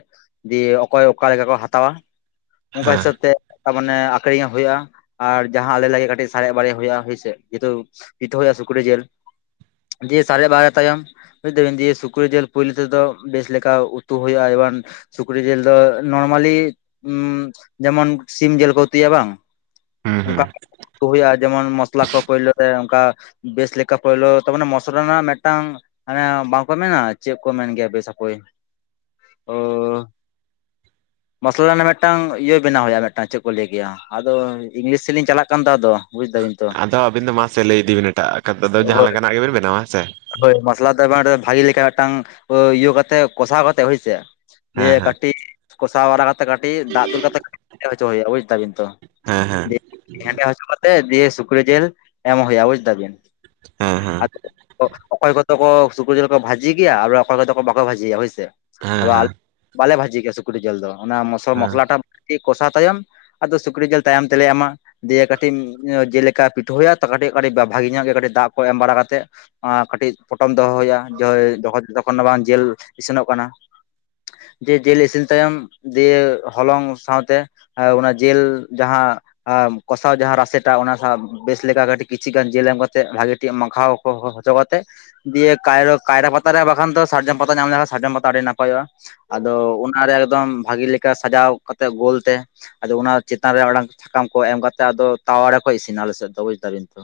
left: ᱫᱤᱭᱮ ᱚᱠᱚᱭ ᱚᱠᱟᱞᱮᱠᱟ ᱠᱚ ᱦᱟᱛᱟᱣᱟ, ᱚᱱᱠᱟ
right: ᱦᱮᱸ
left: ᱦᱤᱥᱟᱹᱵ ᱛᱮ, ᱟ ᱢᱟᱱᱮ ᱟᱠᱷᱨᱤᱧᱮ ᱦᱳᱭᱳᱜᱼᱟ ᱟᱨ ᱡᱟᱦᱟᱸ ᱟᱞᱮ ᱞᱟᱜᱤᱫ ᱠᱟᱹᱴᱤᱡ ᱥᱟᱨᱮᱡ ᱵᱟᱨᱮᱡ ᱦᱳᱭᱳᱜᱼᱟ ᱦᱳᱭᱥᱮ, ᱡᱮᱦᱩᱛᱩ [unintelligible] ᱦᱳᱭᱳᱜᱼᱟ ᱥᱩᱠᱨᱤ ᱡᱮᱞ, ᱫᱤᱭᱮ ᱥᱟᱨᱮᱡ ᱵᱟᱨᱮᱡ ᱛᱟᱭᱚᱢ ᱵᱩᱡᱽᱮᱫᱟ ᱵᱤᱱ ᱫᱤᱭᱮ ᱥᱩᱠᱨᱤ ᱡᱮᱞ ᱯᱩᱭᱞᱩ ᱛᱮᱫᱚ ᱵᱮᱥ ᱞᱮᱠᱟ ᱩᱛᱩ ᱦᱳᱭᱳᱜᱼᱟ, ᱮᱵᱟᱱ ᱥᱩᱠᱨᱤ ᱡᱮᱞ ᱟᱫᱚ ᱱᱚᱨᱢᱟᱞᱤ ᱩᱸ ᱡᱮᱢᱚᱱ ᱥᱤᱢ ᱡᱮᱞ ᱠᱚ ᱩᱛᱩᱭᱟ ᱵᱟᱝ
right: ᱦᱩᱸ
left: ᱚᱱᱠᱟ
right: ᱦᱩᱸ
left: [unintelligible] ᱦᱳᱭᱳᱜᱼᱟ ᱡᱮᱢᱚᱱ ᱢᱚᱥᱞᱟ ᱠᱚ ᱯᱳᱭᱞᱳ ᱨᱮ ᱚᱱᱠᱟ ᱵᱮᱥ ᱞᱮᱠᱟ ᱯᱳᱭᱞᱳ, ᱛᱟᱢᱟᱱᱮ ᱢᱚᱥᱞᱟ ᱨᱮᱱᱟᱜ ᱢᱮᱫᱴᱟᱝ ᱦᱟᱱᱮ ᱵᱟᱝᱠᱚ ᱢᱮᱱᱟ ᱪᱮᱫ ᱠᱚ ᱢᱮᱱ ᱜᱮᱭᱟ ᱵᱮᱥ ᱦᱟᱯᱳᱭ? ᱳᱻ ᱢᱚᱥᱞᱟ ᱨᱮᱱᱟᱜ ᱢᱮᱫᱴᱟᱝ ᱤᱭᱟᱹ ᱵᱮᱱᱟᱣ ᱦᱳᱭᱳᱜᱼᱟ ᱢᱮᱫᱴᱟᱝ ᱪᱮᱫ ᱠᱚ ᱞᱟᱹᱭ ᱜᱮᱭᱟ? ᱟᱫᱚ ᱤᱝᱞᱤᱥ ᱥᱮᱫ ᱞᱤᱧ ᱪᱟᱞᱟᱜ ᱠᱟᱱ ᱫᱚ ᱟᱫᱚ᱾ ᱵᱩᱡ ᱫᱟᱵᱤᱱ ᱛᱚ
right: ᱟᱫᱚ ᱟᱹᱵᱤᱱ ᱫᱚ ᱢᱟ ᱥᱮ ᱞᱟᱹᱭ ᱤᱫᱤ ᱵᱤᱱ ᱮᱴᱟᱜ [unintelligible] ᱡᱟᱦᱟᱸ
left: ᱦᱳᱭ
right: ᱞᱮᱠᱟᱱᱟᱜ ᱜᱮᱵᱤᱱ ᱵᱮᱱᱟᱣᱟ ᱦᱮᱸ ᱥᱮ᱾
left: ᱦᱳᱭ ᱢᱚᱥᱞᱟ [unintelligible] ᱵᱷᱟᱜᱮ ᱞᱮᱠᱟ ᱢᱤᱫᱴᱟᱝ ᱤᱭᱟᱹ ᱠᱟᱛᱮᱜ ᱠᱚᱥᱟᱣ ᱠᱟᱛᱮᱜ ᱦᱳᱭᱥᱮ, ᱫᱤᱭᱮ
right: ᱦᱮᱸ
left: ᱠᱟ
right: ᱦᱮᱸ
left: ᱴᱤᱡ ᱠᱚᱥᱟᱣ ᱵᱟᱲᱟ ᱠᱟᱛᱮ ᱠᱟᱹᱴᱤᱡ ᱫᱟᱜ ᱫᱩᱞ ᱠᱟᱛᱮ [unintelligible] ᱦᱚᱪᱚ ᱦᱳᱭᱳᱜᱼᱟ, ᱵᱩᱡᱽ ᱛᱟᱵᱤᱱ ᱛᱚ᱾
right: ᱦᱮᱸ ᱦᱮᱸ
left: ᱦᱮᱸᱫᱮ ᱦᱚᱪᱚ ᱠᱟᱛᱮ ᱫᱤᱭᱮ ᱥᱩᱠᱨᱮ ᱡᱮᱞ ᱮᱢ ᱦᱳᱭᱳᱜ-ᱟ, ᱵᱩᱡ ᱫᱟᱵᱤᱱ?
right: ᱦᱮᱸ ᱦᱮᱸ
left: [inaudible] ᱚ ᱚᱠᱚᱭ ᱠᱚᱫᱚ ᱠᱚ ᱥᱩᱠᱨᱤ ᱡᱮᱞ ᱠᱚ ᱵᱷᱟᱡᱤ ᱜᱮᱭᱟ ᱟᱨ ᱚᱠᱚᱭ ᱠᱚᱫᱚ ᱠᱚ ᱵᱟᱠᱚ ᱵᱷᱟᱡᱤᱭᱟ, ᱦᱳᱭᱥᱮ᱾ [inaudible]
right: ᱦᱮᱸ ᱦᱮᱸ
left: ᱵᱟᱞᱮ ᱵᱷᱟᱹᱡᱤ ᱜᱮᱭᱟ ᱥᱩᱠᱨᱤ ᱡᱮᱞ ᱫᱚ, ᱚᱱᱟ ᱢᱚᱥ
right: ᱦᱮᱸ
left: ᱢᱚᱥᱞᱟ ᱴᱟᱜ [inaudible] ᱠᱚᱥᱟᱣ ᱛᱟᱭᱚᱢ ᱟᱫᱚ ᱥᱩᱠᱨᱤ ᱡᱮᱞ ᱛᱟᱭᱚᱢ ᱛᱮᱞᱮ ᱮᱢᱟ᱾ ᱫᱤᱭᱮ ᱠᱟᱹᱴᱤᱡ ᱡᱮᱞ ᱞᱮᱠᱟ ᱯᱤᱴᱷᱟᱹ ᱦᱳᱭᱳᱜᱼᱟ ᱛᱚ ᱠᱟᱹᱴᱤᱡ ᱠᱟᱹᱴᱤᱡ ᱵᱟ ᱵᱷᱟᱜᱮ ᱧᱚᱜ ᱜᱮ ᱠᱟᱹᱴᱤᱡ ᱫᱟᱜ ᱠᱚ ᱮᱢ ᱵᱟᱲᱟ ᱠᱟᱛᱮᱫ ᱚᱱᱟ ᱠᱟᱹᱴᱤᱡ ᱯᱚᱴᱚᱢ ᱫᱚᱦᱚ ᱦᱳᱭᱳᱜᱼᱟ, [unintelligible] ᱡᱚᱛᱚᱠᱷᱚᱱ ᱵᱟᱝ ᱡᱮᱞ ᱤᱥᱤᱱᱚᱜ ᱠᱟᱱᱟ᱾ ᱡᱮ ᱡᱮᱞ ᱤᱥᱤᱱ ᱛᱟᱭᱚᱢ ᱫᱤᱭᱮ ᱦᱚᱞᱚᱝ ᱥᱟᱶᱛᱮ ᱮᱸ ᱚᱱᱟ ᱡᱮᱞ ᱡᱟᱦᱟᱸ ᱟᱢ ᱠᱚᱥᱟᱣ ᱡᱟᱦᱟᱸ ᱨᱟᱥᱮ ᱴᱟᱜ ᱚᱱᱟ ᱥᱟᱶ ᱵᱮᱥ ᱞᱮᱠᱟ ᱠᱟᱹᱴᱤᱡ ᱠᱤᱪᱷᱤ ᱜᱟᱱ ᱡᱮᱞ ᱮᱢ ᱠᱟᱛᱮᱫ ᱵᱷᱟᱜᱮ ᱴᱷᱤᱠ ᱮᱢ ᱢᱟᱠᱷᱟᱣ ᱦᱚ ᱦᱚ ᱦᱚᱪᱚ ᱠᱟᱛᱮᱫ ᱫᱤᱭᱮ ᱠᱟᱭᱨᱚ ᱠᱟᱭᱨᱟ ᱯᱟᱛᱟ ᱨᱮ ᱵᱟᱠᱷᱟᱱ ᱫᱚ ᱥᱟᱨᱡᱚᱢ ᱯᱟᱛᱟ ᱧᱟᱢ ᱞᱮᱠᱷᱟᱱ ᱥᱟᱨᱡᱚᱢ ᱯᱟᱛᱟ ᱟᱹᱰᱤ ᱱᱟᱯᱟᱭᱚᱜᱼᱟ᱾ ᱟᱫᱚ ᱚᱱᱟᱨᱮ ᱮᱠᱫᱚᱢ ᱵᱷᱟᱜᱮ ᱞᱮᱠᱟ ᱥᱟᱡᱟᱣ ᱠᱟᱛᱮᱜ ᱜᱳᱞ ᱛᱮ, ᱟᱫᱚ ᱚᱱᱟ ᱪᱮᱛᱟᱱ ᱨᱮ ᱢᱤᱫᱴᱟᱝ ᱪᱷᱟᱠᱟᱢ ᱠᱚ ᱮᱢ ᱠᱟᱛᱮ ᱟᱫᱚ ᱛᱟᱣᱟ ᱨᱮ ᱠᱚ ᱤᱥᱤᱱᱟ ᱟᱞᱮ ᱥᱮᱫ ᱫᱚ, ᱵᱩᱡᱽ ᱫᱟᱵᱤᱱ ᱛᱚ᱾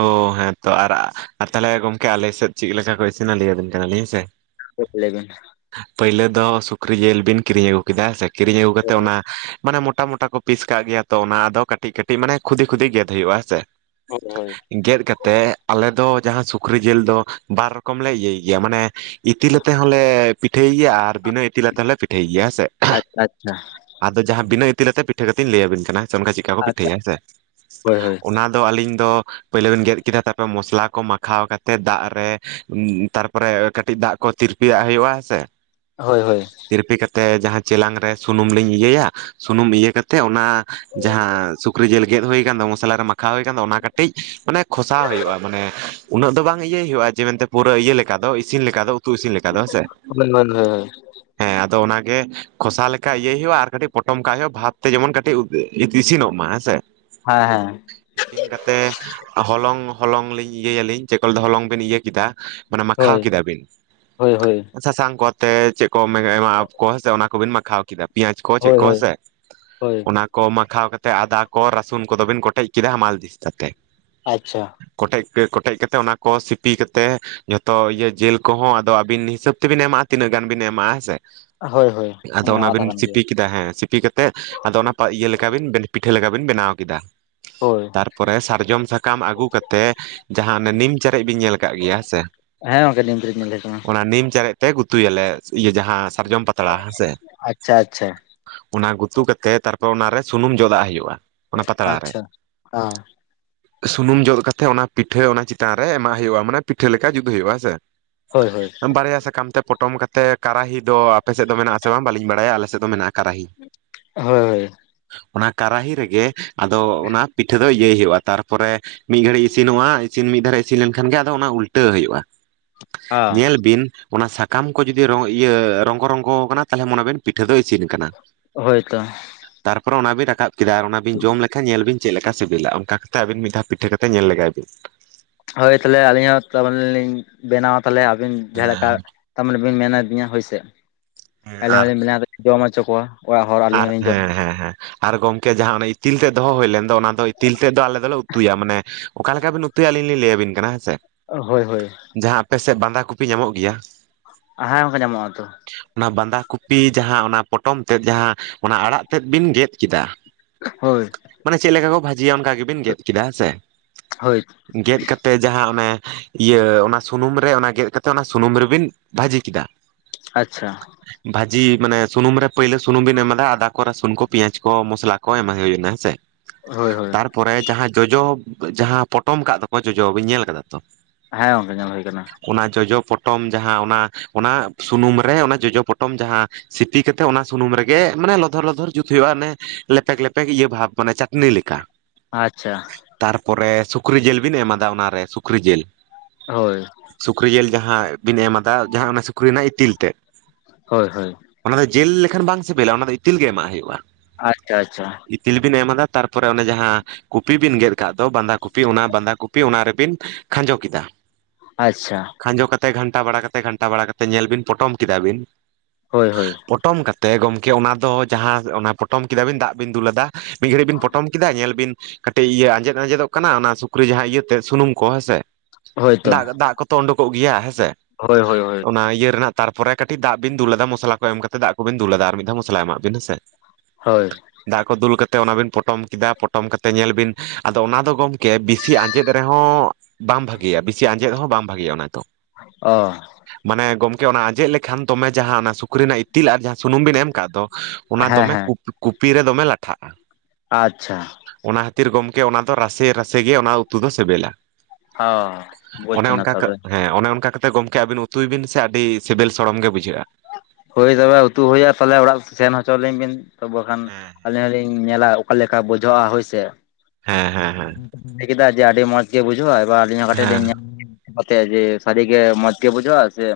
right: ᱚ ᱦᱮᱸ ᱛᱚ, ᱟᱨ ᱟᱨ ᱛᱟᱞᱦᱮ ᱜᱚᱢᱠᱮ ᱟᱞᱮ ᱥᱮᱫ ᱪᱤᱫ ᱞᱮᱠᱟ ᱠᱚ ᱤᱥᱤᱱᱟ ᱞᱮᱭ ᱟᱵᱤᱱ ᱠᱟᱱᱟᱞᱤᱧ, ᱦᱮ ᱥᱮ?
left: [unintelligible] ᱞᱮᱣ ᱵᱤᱱ᱾
right: ᱯᱟᱹᱭᱞᱟᱹ ᱫᱚ ᱥᱩᱠᱨᱤ ᱡᱮᱞ ᱵᱤᱱ ᱠᱤᱨᱤᱧ ᱟᱹᱜᱩ ᱠᱮᱫᱟ ᱥᱮ, ᱠᱤᱨᱤᱧ ᱟᱹᱜᱩ ᱠᱟᱛᱮ ᱚᱱᱟ ᱢᱟᱱᱮ ᱢᱚᱴᱟ ᱢᱚᱴᱟ ᱠᱚ ᱯᱤᱥ ᱠᱟᱜ ᱜᱮᱭᱟ ᱛᱚ ᱚᱱᱟ ᱟᱫᱚ ᱠᱟᱹᱴᱤᱡ ᱠᱟᱹᱴᱤᱡ ᱢᱟᱱᱮ ᱠᱷᱩᱫᱤ ᱠᱷᱩᱫᱤ ᱜᱮᱫ ᱦᱳᱭᱳᱜᱼᱟ, ᱦᱮᱸᱥᱮ᱾
left: ᱦᱳᱭ ᱦᱳᱭ᱾
right: ᱜᱮᱫ ᱠᱟᱛᱮᱫ ᱟᱞᱮ ᱫᱚ ᱡᱟᱦᱟᱸ ᱥᱩᱠᱨᱤ ᱡᱮᱞ ᱫᱚ ᱵᱟᱨ ᱨᱚᱠᱚᱢ ᱞᱮ ᱤᱭᱟᱹᱭ ᱜᱮᱭᱟ ᱢᱟᱱᱮ ᱤᱛᱤᱞ ᱟᱛᱮ ᱦᱚᱸᱞᱮ ᱯᱤᱴᱷᱟᱹᱭ ᱜᱮᱭᱟ ᱟᱨ ᱵᱤᱱᱟᱹ ᱤᱛᱤᱞ ᱟᱛᱮ ᱦᱚᱸᱞᱮ ᱯᱤᱴᱷᱟᱹᱭ ᱜᱮᱭᱟ, ᱦᱮᱸᱥᱮ᱾
left: ᱟᱪᱪᱷᱟ ᱟᱪᱪᱷᱟ
right: ᱟᱫᱚ ᱡᱟᱦᱟᱸ ᱵᱤᱱᱟᱹ ᱤᱛᱤᱞ ᱟᱛᱮ ᱯᱤᱴᱷᱟᱹ ᱠᱟᱛᱤᱧ ᱞᱟᱹᱭ ᱟᱵᱤᱱ ᱠᱟᱱᱟ, ᱦᱮᱸ ᱥᱮ᱾ ᱚᱱᱠᱟ ᱪᱮᱫᱠᱟ ᱠᱚ
left: ᱟᱪᱪᱷᱟ
right: ᱯᱤᱴᱷᱟᱹᱭᱟ ᱦᱮᱸ ᱥᱮ?
left: ᱦᱳᱭ ᱦᱳᱭ
right: ᱚᱱᱟ ᱟᱫᱚ ᱟᱹᱞᱤᱧ ᱫᱚ ᱯᱟᱹᱭᱞᱟᱹ ᱵᱮᱱ ᱜᱮᱫ ᱠᱮᱫᱟ ᱛᱟᱯᱚᱨᱮ ᱢᱚᱥᱞᱟ ᱠᱚ ᱢᱟᱠᱷᱟᱣ ᱠᱟᱛᱮ ᱫᱟᱜ ᱨᱮ, ᱛᱟᱨᱯᱚᱨᱮ ᱠᱟᱹᱴᱤᱡ ᱫᱟᱜ ᱠᱚ ᱛᱤᱨᱯᱤᱭᱟᱜ ᱦᱩᱭᱩᱜ-ᱟ, ᱦᱮᱸ ᱥᱮ᱾
left: ᱦᱳᱭ ᱦᱳᱭ᱾
right: ᱛᱤᱨᱯᱤ ᱠᱟᱛᱮ ᱡᱟᱦᱟᱸ ᱪᱮᱞᱟᱝ ᱨᱮ ᱥᱩᱱᱩᱢ ᱞᱤᱧ ᱤᱭᱟᱹᱭᱟ, ᱥᱩᱱᱩᱢ ᱤᱭᱟᱹ ᱠᱟᱛᱮ ᱚᱱᱟ ᱡᱟᱦᱟᱸ ᱥᱩᱠᱨᱤ ᱡᱮᱞ ᱜᱮᱫ ᱦᱳᱭ ᱟᱠᱟᱱ ᱫᱚ ᱢᱚᱥᱞᱟ ᱨᱮ ᱢᱟᱠᱷᱟᱣ ᱦᱳᱭ ᱟᱠᱟᱱ ᱫᱚ, ᱚᱱᱟ ᱠᱟᱹᱴᱤᱡ ᱢᱟᱱᱮ ᱠᱷᱚᱥᱟᱣ ᱦᱩᱭᱩᱜ-ᱟ, ᱢᱟᱱᱮ ᱩᱱᱟᱹᱜ ᱫᱚ ᱵᱟᱝ ᱤᱭᱟᱹᱭ ᱦᱩᱭᱩᱜ-ᱟ ᱡᱮ ᱢᱮᱱᱛᱮ ᱯᱩᱨᱟᱹ ᱤᱭᱟᱹ ᱞᱮᱠᱟ ᱫᱚ ᱤᱥᱤᱱ ᱞᱮᱠᱟ ᱫᱚ᱾ ᱩᱛᱩ ᱤᱥᱤᱱ ᱞᱮᱠᱟ ᱫᱚ ᱦᱮᱸ ᱥᱮ᱾
left: ᱦᱳᱭ ᱦᱳᱭ ᱦᱳᱭ
right: ᱦᱮᱸ ᱟᱫᱚ ᱚᱱᱟ ᱜᱮ ᱠᱷᱚᱥᱟ ᱞᱮᱠᱟ ᱤᱭᱟᱹᱭ ᱦᱩᱭᱩᱜ-ᱟ, ᱟᱨ ᱠᱟᱴᱤᱡ ᱯᱚᱴᱚᱢ ᱠᱟᱜ ᱦᱩᱭᱩᱜ-ᱟ᱾ ᱵᱷᱟᱵ ᱛᱮ ᱡᱮᱢᱚᱱ ᱠᱟᱴᱤᱡ ᱛᱮ ᱤᱥᱤᱱᱚᱜ ᱢᱟ ᱦᱮᱸ ᱥᱮ।
left: ᱦᱮᱸ ᱦᱮᱸ᱾
right: ᱤᱥᱤᱱ ᱠᱟᱛᱮ ᱦᱚᱞᱚᱝ ᱦᱚᱞᱚᱝ ᱞᱤᱧ ᱤᱭᱟᱹᱭᱟᱞᱤᱧ᱾ ᱪᱮᱫ ᱠᱚᱞ [unintelligible] ᱦᱚᱞᱚᱝ ᱵᱮᱱ ᱤᱭᱟᱹ ᱠᱮᱫᱟ᱾ ᱢᱟᱱᱮ ᱢᱟᱠᱷᱟᱣ
left: ᱦᱳᱭ
right: ᱠᱮᱫᱟ ᱵᱤᱱ
left: ᱦᱳᱭ ᱦᱳᱭ
right: ᱥᱟᱥᱟᱝ ᱠᱚ ᱛᱮ ᱪᱮᱫ ᱠᱚ ᱮᱢᱟᱜ-ᱟᱠᱚ ᱦᱮᱸ ᱥᱮ᱾ ᱚᱱᱟ ᱠᱚᱵᱮᱱ ᱢᱟᱠᱷᱟᱣ ᱠᱮᱫᱟ᱾ ᱯᱮᱸᱭᱟᱡᱽ ᱠᱚ ᱪᱮᱫ
left: ᱦᱳᱭ
right: ᱠᱚ
left: ᱦᱳᱭ
right: ᱦᱮᱸᱥᱮ᱾
left: ᱦᱳᱭ
right: ᱚᱱᱟ ᱠᱚ ᱢᱟᱠᱷᱟᱣ ᱠᱟᱛᱮᱫ ᱟᱫᱟ ᱠᱚ ᱨᱟᱹᱥᱩᱱ ᱠᱚᱫᱚ ᱵᱤᱱ ᱠᱚᱴᱮᱡ ᱠᱮᱫᱟ ᱦᱟᱢᱟᱞ ᱫᱤᱥᱛᱟ ᱛᱮ᱾
left: ᱟᱪᱪᱷᱟ᱾
right: ᱠᱚᱴᱮᱡ ᱯᱮ, ᱠᱚᱴᱮᱡ ᱠᱟᱛᱮ ᱚᱱᱟ ᱠᱚ ᱥᱤᱯᱤ ᱠᱟᱛᱮ ᱡᱷᱚᱛᱚ ᱤᱭᱟᱹ ᱡᱤᱞ ᱠᱚᱦᱚᱸ ᱟᱫᱚ ᱟᱵᱤᱱ ᱦᱤᱥᱟᱹᱵ ᱛᱮᱵᱤᱱ ᱮᱢᱟᱜ-ᱟ᱾ ᱛᱤᱱᱟᱹᱜ ᱜᱟᱱ ᱵᱤᱱ ᱮᱢᱟᱜ-ᱟ ᱦᱮᱸ ᱥᱮ?
left: ᱦᱳᱭ ᱦᱳᱭ
right: ᱟᱫᱚ
left: ᱚᱱᱟ ᱢᱟ
right: ᱚᱱᱟᱵᱤᱱ
left: ᱠᱟᱛᱷᱟ ᱠᱟᱱ ᱜᱮᱭᱟ
right: ᱪᱤᱴᱤ ᱠᱮᱫᱟ ᱦᱮᱸ᱾ ᱥᱤᱯᱤ ᱠᱟᱛᱮᱜ, ᱟᱫᱚ ᱚᱱᱟ ᱤᱭᱟᱹ ᱞᱮᱠᱟ ᱵᱤᱱ, ᱯᱤᱴᱷᱟᱹ ᱞᱮᱠᱟ ᱵᱤᱱ ᱵᱮᱱᱟᱣ ᱠᱮᱫᱟ᱾
left: ᱦᱳᱭ᱾
right: ᱯᱚᱨᱮ ᱥᱟᱨᱡᱚᱢ ᱥᱟᱠᱟᱢ ᱟᱹᱜᱩ ᱠᱟᱛᱮ, ᱡᱟᱦᱟᱸ ᱚᱱᱮ ᱱᱤᱢ ᱪᱮᱟᱨᱡ ᱵᱤᱱ ᱧᱮᱞ ᱟᱠᱟᱜ ᱜᱮᱭᱟ ᱦᱮᱸ ᱥᱮ᱾
left: [unintelligible] ᱧᱮᱞᱮ ᱠᱟᱱᱟ᱾
right: ᱚᱱᱟ ᱱᱤᱢ ᱪᱟᱨᱮᱡ ᱛᱮ ᱜᱩᱛᱩᱭᱟᱞᱮ ᱤᱭᱟᱹ ᱡᱟᱦᱟᱸ ᱥᱟᱨᱡᱚᱢ ᱯᱟᱛᱲᱟ ᱦᱮᱸ ᱥᱮ᱾
left: ᱟᱪᱪᱷᱟ ᱟᱪᱪᱷᱟ
right: ᱚᱱᱟ ᱜᱩᱛᱩ ᱠᱟᱛᱮᱜ, ᱛᱟᱨᱯᱚᱨ ᱚᱱᱟᱨᱮ ᱥᱩᱱᱩᱢ ᱡᱚᱫᱟᱜ ᱦᱩᱭᱩᱜ-ᱟᱺ
left: ᱟᱪᱪᱷᱟ, ᱦᱮᱸ᱾
right: ᱥᱩᱱᱩᱢ ᱡᱚᱫ ᱠᱟᱛᱮ, ᱚᱱᱟ ᱯᱤᱴᱷᱟᱹ ᱚᱱᱟ ᱪᱮᱛᱟᱱ ᱨᱮ ᱮᱢᱟᱜ ᱦᱩᱭᱩᱜ-ᱟ᱾ ᱢᱟᱱᱮ ᱯᱤᱴᱷᱟᱹ ᱞᱮᱠᱟ ᱡᱩᱛ ᱦᱩᱭᱩᱜ-ᱟ ᱦᱮᱸ ᱥᱮ᱾
left: ᱦᱳᱭ ᱦᱳᱭ
right: ᱵᱟᱨᱭᱟ ᱥᱟᱠᱟᱢ ᱛᱮ ᱯᱚᱴᱚᱢ ᱠᱟ ᱛᱮ, ᱠᱟᱨᱟᱦᱤ ᱫᱚ ᱟᱯᱮᱥᱮᱫ ᱫᱚ ᱢᱮᱱᱟᱜ-ᱟ ᱥᱮ ᱵᱟᱝ ᱵᱟᱞᱤᱧ ᱵᱟᱲᱟᱭᱟ? ᱟᱞᱮᱥᱮᱫ ᱫᱚ ᱢᱮᱱᱟ-ᱼᱟ ᱠᱟᱨᱟᱦᱤ᱾
left: ᱦᱳᱭ ᱦᱳᱭ᱾
right: ᱚᱱᱟ ᱠᱟᱨᱟᱦᱤ ᱨᱮᱜᱮ ᱟᱫᱚ ᱚᱱᱟ ᱯᱤᱴᱷᱟᱹ ᱫᱚ ᱤᱭᱟᱹᱭ ᱦᱩᱭᱩᱜ-ᱟ ᱛᱟᱨᱯᱚᱨᱮ ᱢᱤᱫ ᱜᱷᱟᱹᱲᱤᱡ ᱤᱥᱤᱱᱚᱜ-ᱟ, ᱤᱥᱤᱱ ᱢᱤᱫ ᱫᱷᱟᱨᱮ ᱤᱥᱤᱱ ᱞᱮᱱᱠᱷᱟᱱ ᱜᱮ, ᱟᱫᱚ ᱚᱱᱟ ᱩᱞᱴᱟᱹᱣ ᱦᱩᱭᱩᱜ-ᱟ᱾
left: ᱦᱮᱸ
right: ᱧᱮᱞ ᱵᱤᱱ ᱚᱱᱟ ᱥᱟᱠᱟᱢ ᱠᱚ ᱡᱩᱫᱤ ᱨᱚᱸ ᱤᱭᱟᱹ ᱨᱚᱸᱜᱚ ᱨᱚᱸᱜᱚ ᱠᱟᱱᱟ, ᱛᱟᱞᱦᱮ ᱢᱚᱱᱮ ᱵᱤᱱ ᱯᱤᱴᱷᱟᱹ ᱫᱚ ᱤᱥᱤᱱ ᱠᱟᱱᱟ᱾
left: ᱦᱳᱭ ᱛᱚ᱾
right: ᱛᱟᱨᱯᱚᱨᱮ ᱚᱱᱟ ᱵᱤᱱ ᱨᱟᱠᱟᱵ ᱠᱮᱫᱟ ᱟᱨ ᱚᱱᱟᱵᱤᱱ ᱡᱚᱢ ᱞᱮᱠᱷᱟᱱ ᱧᱮᱞ ᱵᱤᱱ ᱪᱮᱫ ᱞᱮᱠᱟ ᱥᱤᱵᱤᱞᱟ? ᱚᱱᱠᱟ ᱠᱟᱛᱮᱫ ᱟᱵᱤᱱ ᱢᱤᱫ ᱫᱷᱟᱣ ᱯᱤᱴᱷᱟᱹ ᱠᱟᱛᱮ ᱧᱮᱞ ᱞᱮᱜᱟᱭ ᱵᱤᱱ᱾
left: ᱦᱳᱭ ᱛᱟᱞᱦᱮ ᱟᱹᱞᱤᱧ ᱦᱚᱸ ᱛᱚ ᱢᱟᱱᱮᱞᱤᱧ ᱵᱮᱱᱟᱣᱟ ᱛᱟᱞᱦᱮ ᱟᱵᱤᱱ ᱡᱟᱦᱟᱸ ᱞᱮᱠᱟ
right: ᱦᱮᱸ
left: ᱛᱟᱨᱢᱟᱱᱮ ᱵᱮᱱ ᱢᱮᱱᱟᱫᱤᱧᱟᱹ ᱦᱚᱳᱭᱥᱮ᱾ ᱟᱞᱮ
right: ᱟᱨ
left: ᱦᱚᱸᱞᱤᱧ ᱵᱮᱱᱟᱣ ᱠᱟᱛᱮᱜ ᱡᱚᱢ ᱦᱚᱪᱚ ᱠᱚᱣᱟ᱾ ᱚᱲᱟᱜ ᱦᱚᱲ ᱟᱹᱞᱤᱧ
right: ᱟᱨ
left: ᱦᱚᱸᱞᱤᱧ ᱡᱚᱢᱟ᱾
right: ᱦᱮᱸ ᱦᱮᱸ ᱦᱮᱸ ᱟᱨ ᱜᱚᱝᱠᱮ ᱡᱟᱦᱟᱸ ᱚᱱᱟ ᱤᱛᱤᱞ ᱛᱮᱫ ᱫᱚᱦᱚ ᱦᱩᱭ ᱞᱮᱱ ᱫᱚ, ᱚᱱᱟ ᱫᱚ ᱤᱛᱤᱞ ᱛᱮᱫ ᱫᱚ ᱟᱞᱮ ᱫᱚᱞᱮ ᱩᱛᱩᱭᱟ, ᱢᱟᱱᱮ ᱚᱠᱟ ᱞᱮᱠᱟ ᱵᱤᱱ ᱩᱛᱩᱭᱟ? ᱟᱹᱞᱤᱧ ᱞᱤᱧ ᱞᱟᱹᱭᱟᱵᱤᱱ ᱠᱟᱱᱟ ᱦᱮᱸ ᱥᱮ᱾
left: ᱚ, ᱦᱳᱭ ᱦᱳᱭ᱾
right: ᱡᱟᱦᱟᱸ ᱟᱯᱮᱥᱮᱫ ᱵᱟᱸᱫᱟ ᱠᱚᱯᱤ ᱧᱟᱢᱚᱜ ᱜᱮᱭᱟ᱾
left: ᱦᱮᱸ ᱜᱚᱝᱠᱮ ᱧᱟᱢᱚᱜ-ᱟ ᱛᱚ᱾
right: ᱚᱱᱟ ᱵᱟᱸᱫᱷᱟ ᱠᱚᱯᱤ ᱡᱟᱦᱟᱸ ᱚᱱᱟ ᱯᱚᱴᱚᱢ ᱛᱮᱫ ᱡᱟᱦᱟᱸ ᱚᱱᱟ ᱟᱲᱟᱜ ᱛᱮᱫ ᱵᱤᱱ ᱜᱮᱫ ᱠᱮᱫᱟ।
left: ᱦᱳᱭ।
right: ᱢᱟᱱᱮ ᱪᱮᱫ ᱞᱮᱠᱟ ᱠᱚ ᱵᱷᱟᱹᱡᱤᱭᱟ? ᱚᱱᱠᱟ ᱜᱮᱵᱤᱱ ᱜᱮᱫ ᱠᱮᱫᱟ ᱦᱮᱸ ᱥᱮ।
left: ᱦᱳᱭ।
right: ᱜᱮᱫ ᱠᱟᱛᱮ ᱡᱟᱦᱟᱸ ᱚᱱᱮ, ᱤᱭᱟᱹ ᱚᱱᱟ ᱥᱩᱱᱩᱢ ᱨᱮ ᱚᱱᱟ ᱜᱮᱫ ᱠᱟᱛᱮ, ᱚᱱᱟ ᱥᱩᱱᱩᱢ ᱨᱮᱵᱤᱱ ᱼᱼ ᱵᱷᱟᱹᱡᱤ ᱠᱮᱫᱟ।
left: ᱟᱪᱪᱷᱟ।
right: ᱵᱷᱟᱹᱤ, ᱢᱟᱱᱮ ᱥᱩᱱᱩᱢ ᱨᱮ ᱯᱟᱹᱭᱞᱟ ᱥᱩᱱᱩᱢ ᱵᱤᱱ ᱮᱢᱟᱫ ᱼᱼ ᱟᱫᱟ ᱠᱚ, ᱨᱟᱥᱩᱱ ᱠᱚ, ᱯᱮᱭᱟᱢ ᱠᱚ, ᱢᱚᱥᱞᱟ ᱠᱚ ᱮᱢᱟ ᱦᱩᱭ ᱱᱟ ᱦᱮᱸ ᱥᱮ।
left: ᱦᱳᱭ ᱦᱳᱭ।
right: ᱯᱚᱨᱮ ᱡᱟᱦᱟᱸ ᱡᱚᱡᱚ ᱡᱟᱦᱟᱸ ᱯᱚᱴᱚᱢ ᱠᱟᱜ ᱫᱚᱠᱚ, ᱡᱚᱡᱚ ᱵᱤᱱ ᱧᱮᱞ ᱟᱠᱟᱫᱟ ᱛᱚ?
left: ᱦᱮᱸ ᱜᱚᱝᱠᱮ ᱧᱮᱞ ᱦᱩᱭ ᱟᱠᱟᱱᱟ।
right: ᱚᱱᱟ ᱡᱚᱡᱚ ᱯᱚᱴᱚᱢ ᱡᱟᱦᱟᱸ ᱚᱱᱟ ᱚᱱᱟ ᱥᱩᱱᱩᱢ ᱨᱮ ᱚᱱᱟ ᱡᱚᱡᱚ ᱯᱚᱴᱚᱢ ᱡᱟᱦᱟᱸᱼᱼ ᱥᱤᱯᱤ ᱠᱟᱛᱮᱜ ᱚᱱᱟ ᱥᱩᱱᱩᱢ ᱨᱮᱜᱮᱼᱼ ᱢᱟᱱᱮ ᱞᱚᱫᱷᱚᱨ ᱞᱚᱫᱷᱚᱨ ᱡᱩᱛ ᱦᱩᱭᱩᱜᱼᱟ ᱞᱮᱯᱮᱠ ᱞᱮᱯᱮᱠ ᱤᱭᱟᱹ ᱵᱷᱟᱵ ᱚᱱᱮ ᱪᱟᱴᱱᱤ ᱞᱮᱠᱟ᱾
left: ᱟᱪᱪᱷᱟ᱾
right: ᱛᱟᱨᱯᱚᱨᱮ ᱥᱩᱠᱨᱤ ᱡᱤᱞ ᱵᱤᱱ ᱮᱢᱟᱫᱟ ᱚᱱᱟᱨᱮ ᱥᱩᱠᱨᱤ ᱡᱤᱞ᱾
left: ᱦᱳᱭ᱾
right: ᱥᱩᱠᱨᱤ ᱡᱤᱞ ᱡᱟᱦᱟᱸ ᱵᱤᱱ ᱮᱢᱟᱫᱟ ᱡᱟᱦᱟᱸ ᱚᱱᱟ ᱥᱩᱠᱨᱤ ᱨᱮᱱᱟᱜ ᱤᱛᱤᱞ ᱛᱮᱫ᱾
left: ᱦᱳᱭ ᱦᱳᱭ᱾
right: ᱚᱱᱟ ᱫᱚ ᱡᱤᱞ ᱞᱮᱠᱷᱟᱱ ᱵᱟᱝ ᱥᱤᱵᱤᱞᱟ ᱚᱱᱟ ᱫᱚ ᱤᱛᱤᱞ ᱜᱮ ᱮᱢᱟᱜ ᱦᱩᱭᱩᱜᱼᱟ᱾
left: ᱟᱪᱪᱷᱟ ᱟᱪᱪᱷᱟ᱾
right: ᱤᱛᱤᱞ ᱵᱤᱱ ᱮᱢᱟᱫᱟ ᱛᱟᱨᱯᱚᱨᱮ ᱚᱱᱮ ᱡᱟᱦᱟᱸᱼᱼ ᱠᱚᱯᱤ ᱵᱤᱱ ᱜᱮᱫ ᱠᱟᱜ ᱫᱚ ᱵᱟᱸᱫᱷᱟ ᱠᱚᱯᱤ ᱚᱱᱟ ᱵᱟᱸᱫᱷᱟ ᱠᱚᱯᱤ ᱚᱱᱟ ᱨᱮᱵᱤᱱ ᱠᱷᱟᱸᱡᱚ ᱠᱮᱫᱟ᱾
left: ᱟᱪᱪᱷᱟ᱾
right: ᱠᱷᱟᱸᱡᱚ ᱠᱟᱛᱮ ᱜᱷᱟᱱᱴᱟ ᱵᱟᱲᱟ ᱠᱟᱛᱮ ᱜᱷᱟᱱᱴᱟ ᱵᱟᱲᱟ ᱠᱟᱛᱮ ᱧᱮᱞ ᱵᱤᱱ ᱯᱚᱴᱚᱢ ᱠᱮᱫᱟ ᱵᱤᱱ᱾
left: ᱦᱳᱭ ᱦᱳᱭ᱾
right: ᱯᱚᱴᱚᱢ ᱠᱟᱛᱮ ᱜᱚᱢᱠᱮ ᱚᱱᱟ ᱫᱚ ᱡᱟᱦᱟᱸ ᱚᱱᱟ ᱯᱚᱴᱚᱢ ᱠᱮᱫᱟᱵᱤᱱ ᱫᱟᱜ ᱵᱤᱱ ᱫᱩᱞ ᱟᱫᱟ᱾ ᱢᱤᱫ ᱜᱷᱟᱹᱲᱤᱡ ᱵᱤᱱ ᱯᱚᱴᱚᱢ ᱠᱮᱫᱟ ᱧᱮᱞ ᱵᱤᱱᱼᱼ ᱠᱟᱹᱴᱤᱡ ᱤᱭᱟᱹ ᱟᱸᱡᱮᱫ ᱟᱸᱡᱮᱫᱚᱜ ᱠᱟᱱᱟ ᱚᱱᱟ ᱥᱩᱠᱨᱤ ᱡᱟᱦᱟᱸ ᱤᱭᱟᱹ ᱛᱮᱫ ᱥᱩᱱᱩᱢ ᱠᱚ ᱦᱮᱸᱥᱮ
left: ᱦᱳᱭᱛᱚ
right: ᱫᱟᱜ ᱫᱟᱜ ᱠᱚᱛᱮᱼᱼ ᱛᱚ ᱳᱱᱰᱩᱠᱚᱜ ᱜᱮᱭᱟ ᱦᱮᱸ ᱥᱮ?
left: ᱦᱳᱭ ᱦᱳᱭ ᱦᱳᱭ᱾
right: ᱚᱱᱟ ᱤᱭᱟᱹ ᱨᱮᱱᱟᱜ ᱛᱟᱨᱯᱚᱨᱮ ᱠᱟᱹᱴᱤᱡ ᱫᱟᱜ ᱵᱤᱱ ᱫᱩᱞ ᱟᱫᱟ ᱢᱚᱥᱞᱟ ᱠᱚ ᱮᱢ ᱠᱟᱛᱮ ᱫᱟᱜ ᱠᱚᱵᱤᱱ ᱫᱩᱞ ᱟᱫᱟ ᱟᱨ ᱢᱤᱫ ᱫᱷᱟᱣ ᱢᱚᱥᱞᱟ ᱮᱢᱟᱜ ᱵᱤᱱ ᱦᱮᱸᱥᱮ᱾
left: ᱦᱳᱭ᱾
right: ᱫᱟᱜ ᱠᱚ ᱫᱩᱞ ᱠᱟᱛᱮ ᱚᱱᱟ ᱵᱤᱱ ᱯᱚᱴᱚᱢ ᱠᱮᱫᱟ ᱯᱚᱴᱚᱢ ᱠᱟᱛᱮ ᱧᱮᱞ ᱵᱤᱱ ᱟᱫᱚ ᱚᱱᱟ ᱫᱚ ᱜᱚᱢ ᱠᱮ ᱵᱤᱥᱤ ᱟᱸᱡᱮᱫ ᱨᱮᱦᱚᱸ ᱵᱟᱝ ᱵᱷᱟᱜᱮᱭᱟ ᱵᱤᱥᱤ ᱟᱸᱡᱮᱫ ᱦᱚᱸ ᱵᱟᱝ ᱵᱷᱟᱜᱮᱭᱟ ᱚᱱᱟ ᱫᱚᱼᱼ
left: ᱚᱼᱼ
right: ᱢᱟᱱᱮ ᱜᱚᱢᱠᱮ ᱚᱱᱟ ᱟᱸᱡᱮᱫ ᱞᱮᱠᱷᱟᱱ ᱫᱚᱢᱮ ᱡᱟᱦᱟᱸ ᱚᱱᱟ ᱥᱩᱠᱨᱤ ᱨᱮᱱᱟᱜ ᱤᱛᱤᱞ ᱟᱨ ᱡᱟᱦᱟᱸ ᱥᱩᱱᱩᱢ ᱵᱤᱱ ᱮᱢ ᱠᱟᱜ ᱫᱚ ᱚᱱᱟ
left: ᱦᱮᱸ
right: ᱫᱚᱢᱮ
left: ᱦᱮᱸ
right: ᱠᱩᱯᱤ ᱨᱮ ᱫᱚᱢᱮ ᱞᱟᱴᱷᱟᱜᱼᱟ᱾
left: ᱟᱪᱪᱷᱟ᱾
right: ᱚᱱᱟ ᱠᱷᱟᱹᱛᱤᱨ ᱜᱚᱢᱠᱮ ᱚᱱᱟ ᱫᱚ ᱨᱟᱥᱮ ᱨᱟᱥᱮ ᱜᱮ ᱚᱱᱟ ᱩᱛᱩ ᱫᱚ ᱥᱮᱵᱮᱞᱟ᱾
left: ᱚ ᱵᱩᱡᱽ
right: ᱚᱱᱮ
left: ᱮᱱᱟ
right: ᱚᱱᱠᱟ ᱠᱟ
left: ᱛᱚᱵᱮ
right: ᱦᱮᱸ ᱚᱱᱮ ᱚᱱᱠᱟ ᱠᱟᱛᱮᱫ ᱜᱚᱢᱠᱮ ᱟᱹᱵᱤᱱ ᱩᱛᱩᱭ ᱵᱤᱱ ᱥᱮ ᱟᱹᱰᱤ ᱥᱤᱵᱤᱞ ᱥᱚᱲᱚᱢ ᱜᱮ ᱵᱩᱡᱷᱟᱹᱜᱼᱟ᱾
left: ᱦᱳᱭ ᱛᱚᱵᱮ ᱩᱛᱩ ᱦᱩᱭᱩᱜᱼᱟ ᱛᱟᱦᱚᱞᱮ ᱚᱲᱟᱜ ᱥᱮᱱ ᱦᱚᱪᱚᱣᱟᱞᱤᱧ ᱵᱤᱱ ᱛᱚ ᱵᱟᱠᱷᱟᱱ
right: ᱦᱮᱸ
left: ᱟᱹᱞᱤᱧ ᱦᱚᱞᱤᱧ ᱧᱮᱞᱟ᱾ ᱚᱠᱟ ᱞᱮᱠᱟ ᱵᱩᱡᱷᱟᱹᱜᱼᱟ ᱦᱳᱭ ᱥᱮ᱾
right: ᱦᱮᱸ, ᱦᱮᱸ, ᱦᱮᱸ᱾
left: ᱞᱟᱹᱭ ᱠᱮᱫᱟ ᱡᱮ ᱟᱹᱰᱤ ᱢᱚᱸᱡᱽ ᱜᱮ ᱵᱩᱡᱷᱟᱹᱜ-ᱟ ᱮᱵᱟᱨ ᱟᱹᱞᱤᱧ ᱦᱚᱸ ᱠᱟᱹᱴᱤᱡ
right: ᱦᱮᱸ
left: ᱞᱤᱧ ᱧᱮ ᱠᱟᱛᱮ ᱡᱮ ᱥᱟᱹᱨᱤ ᱜᱮ ᱢᱚᱸᱡᱽ ᱜᱮ ᱵᱩᱡᱚᱜ-ᱟ ᱥᱮ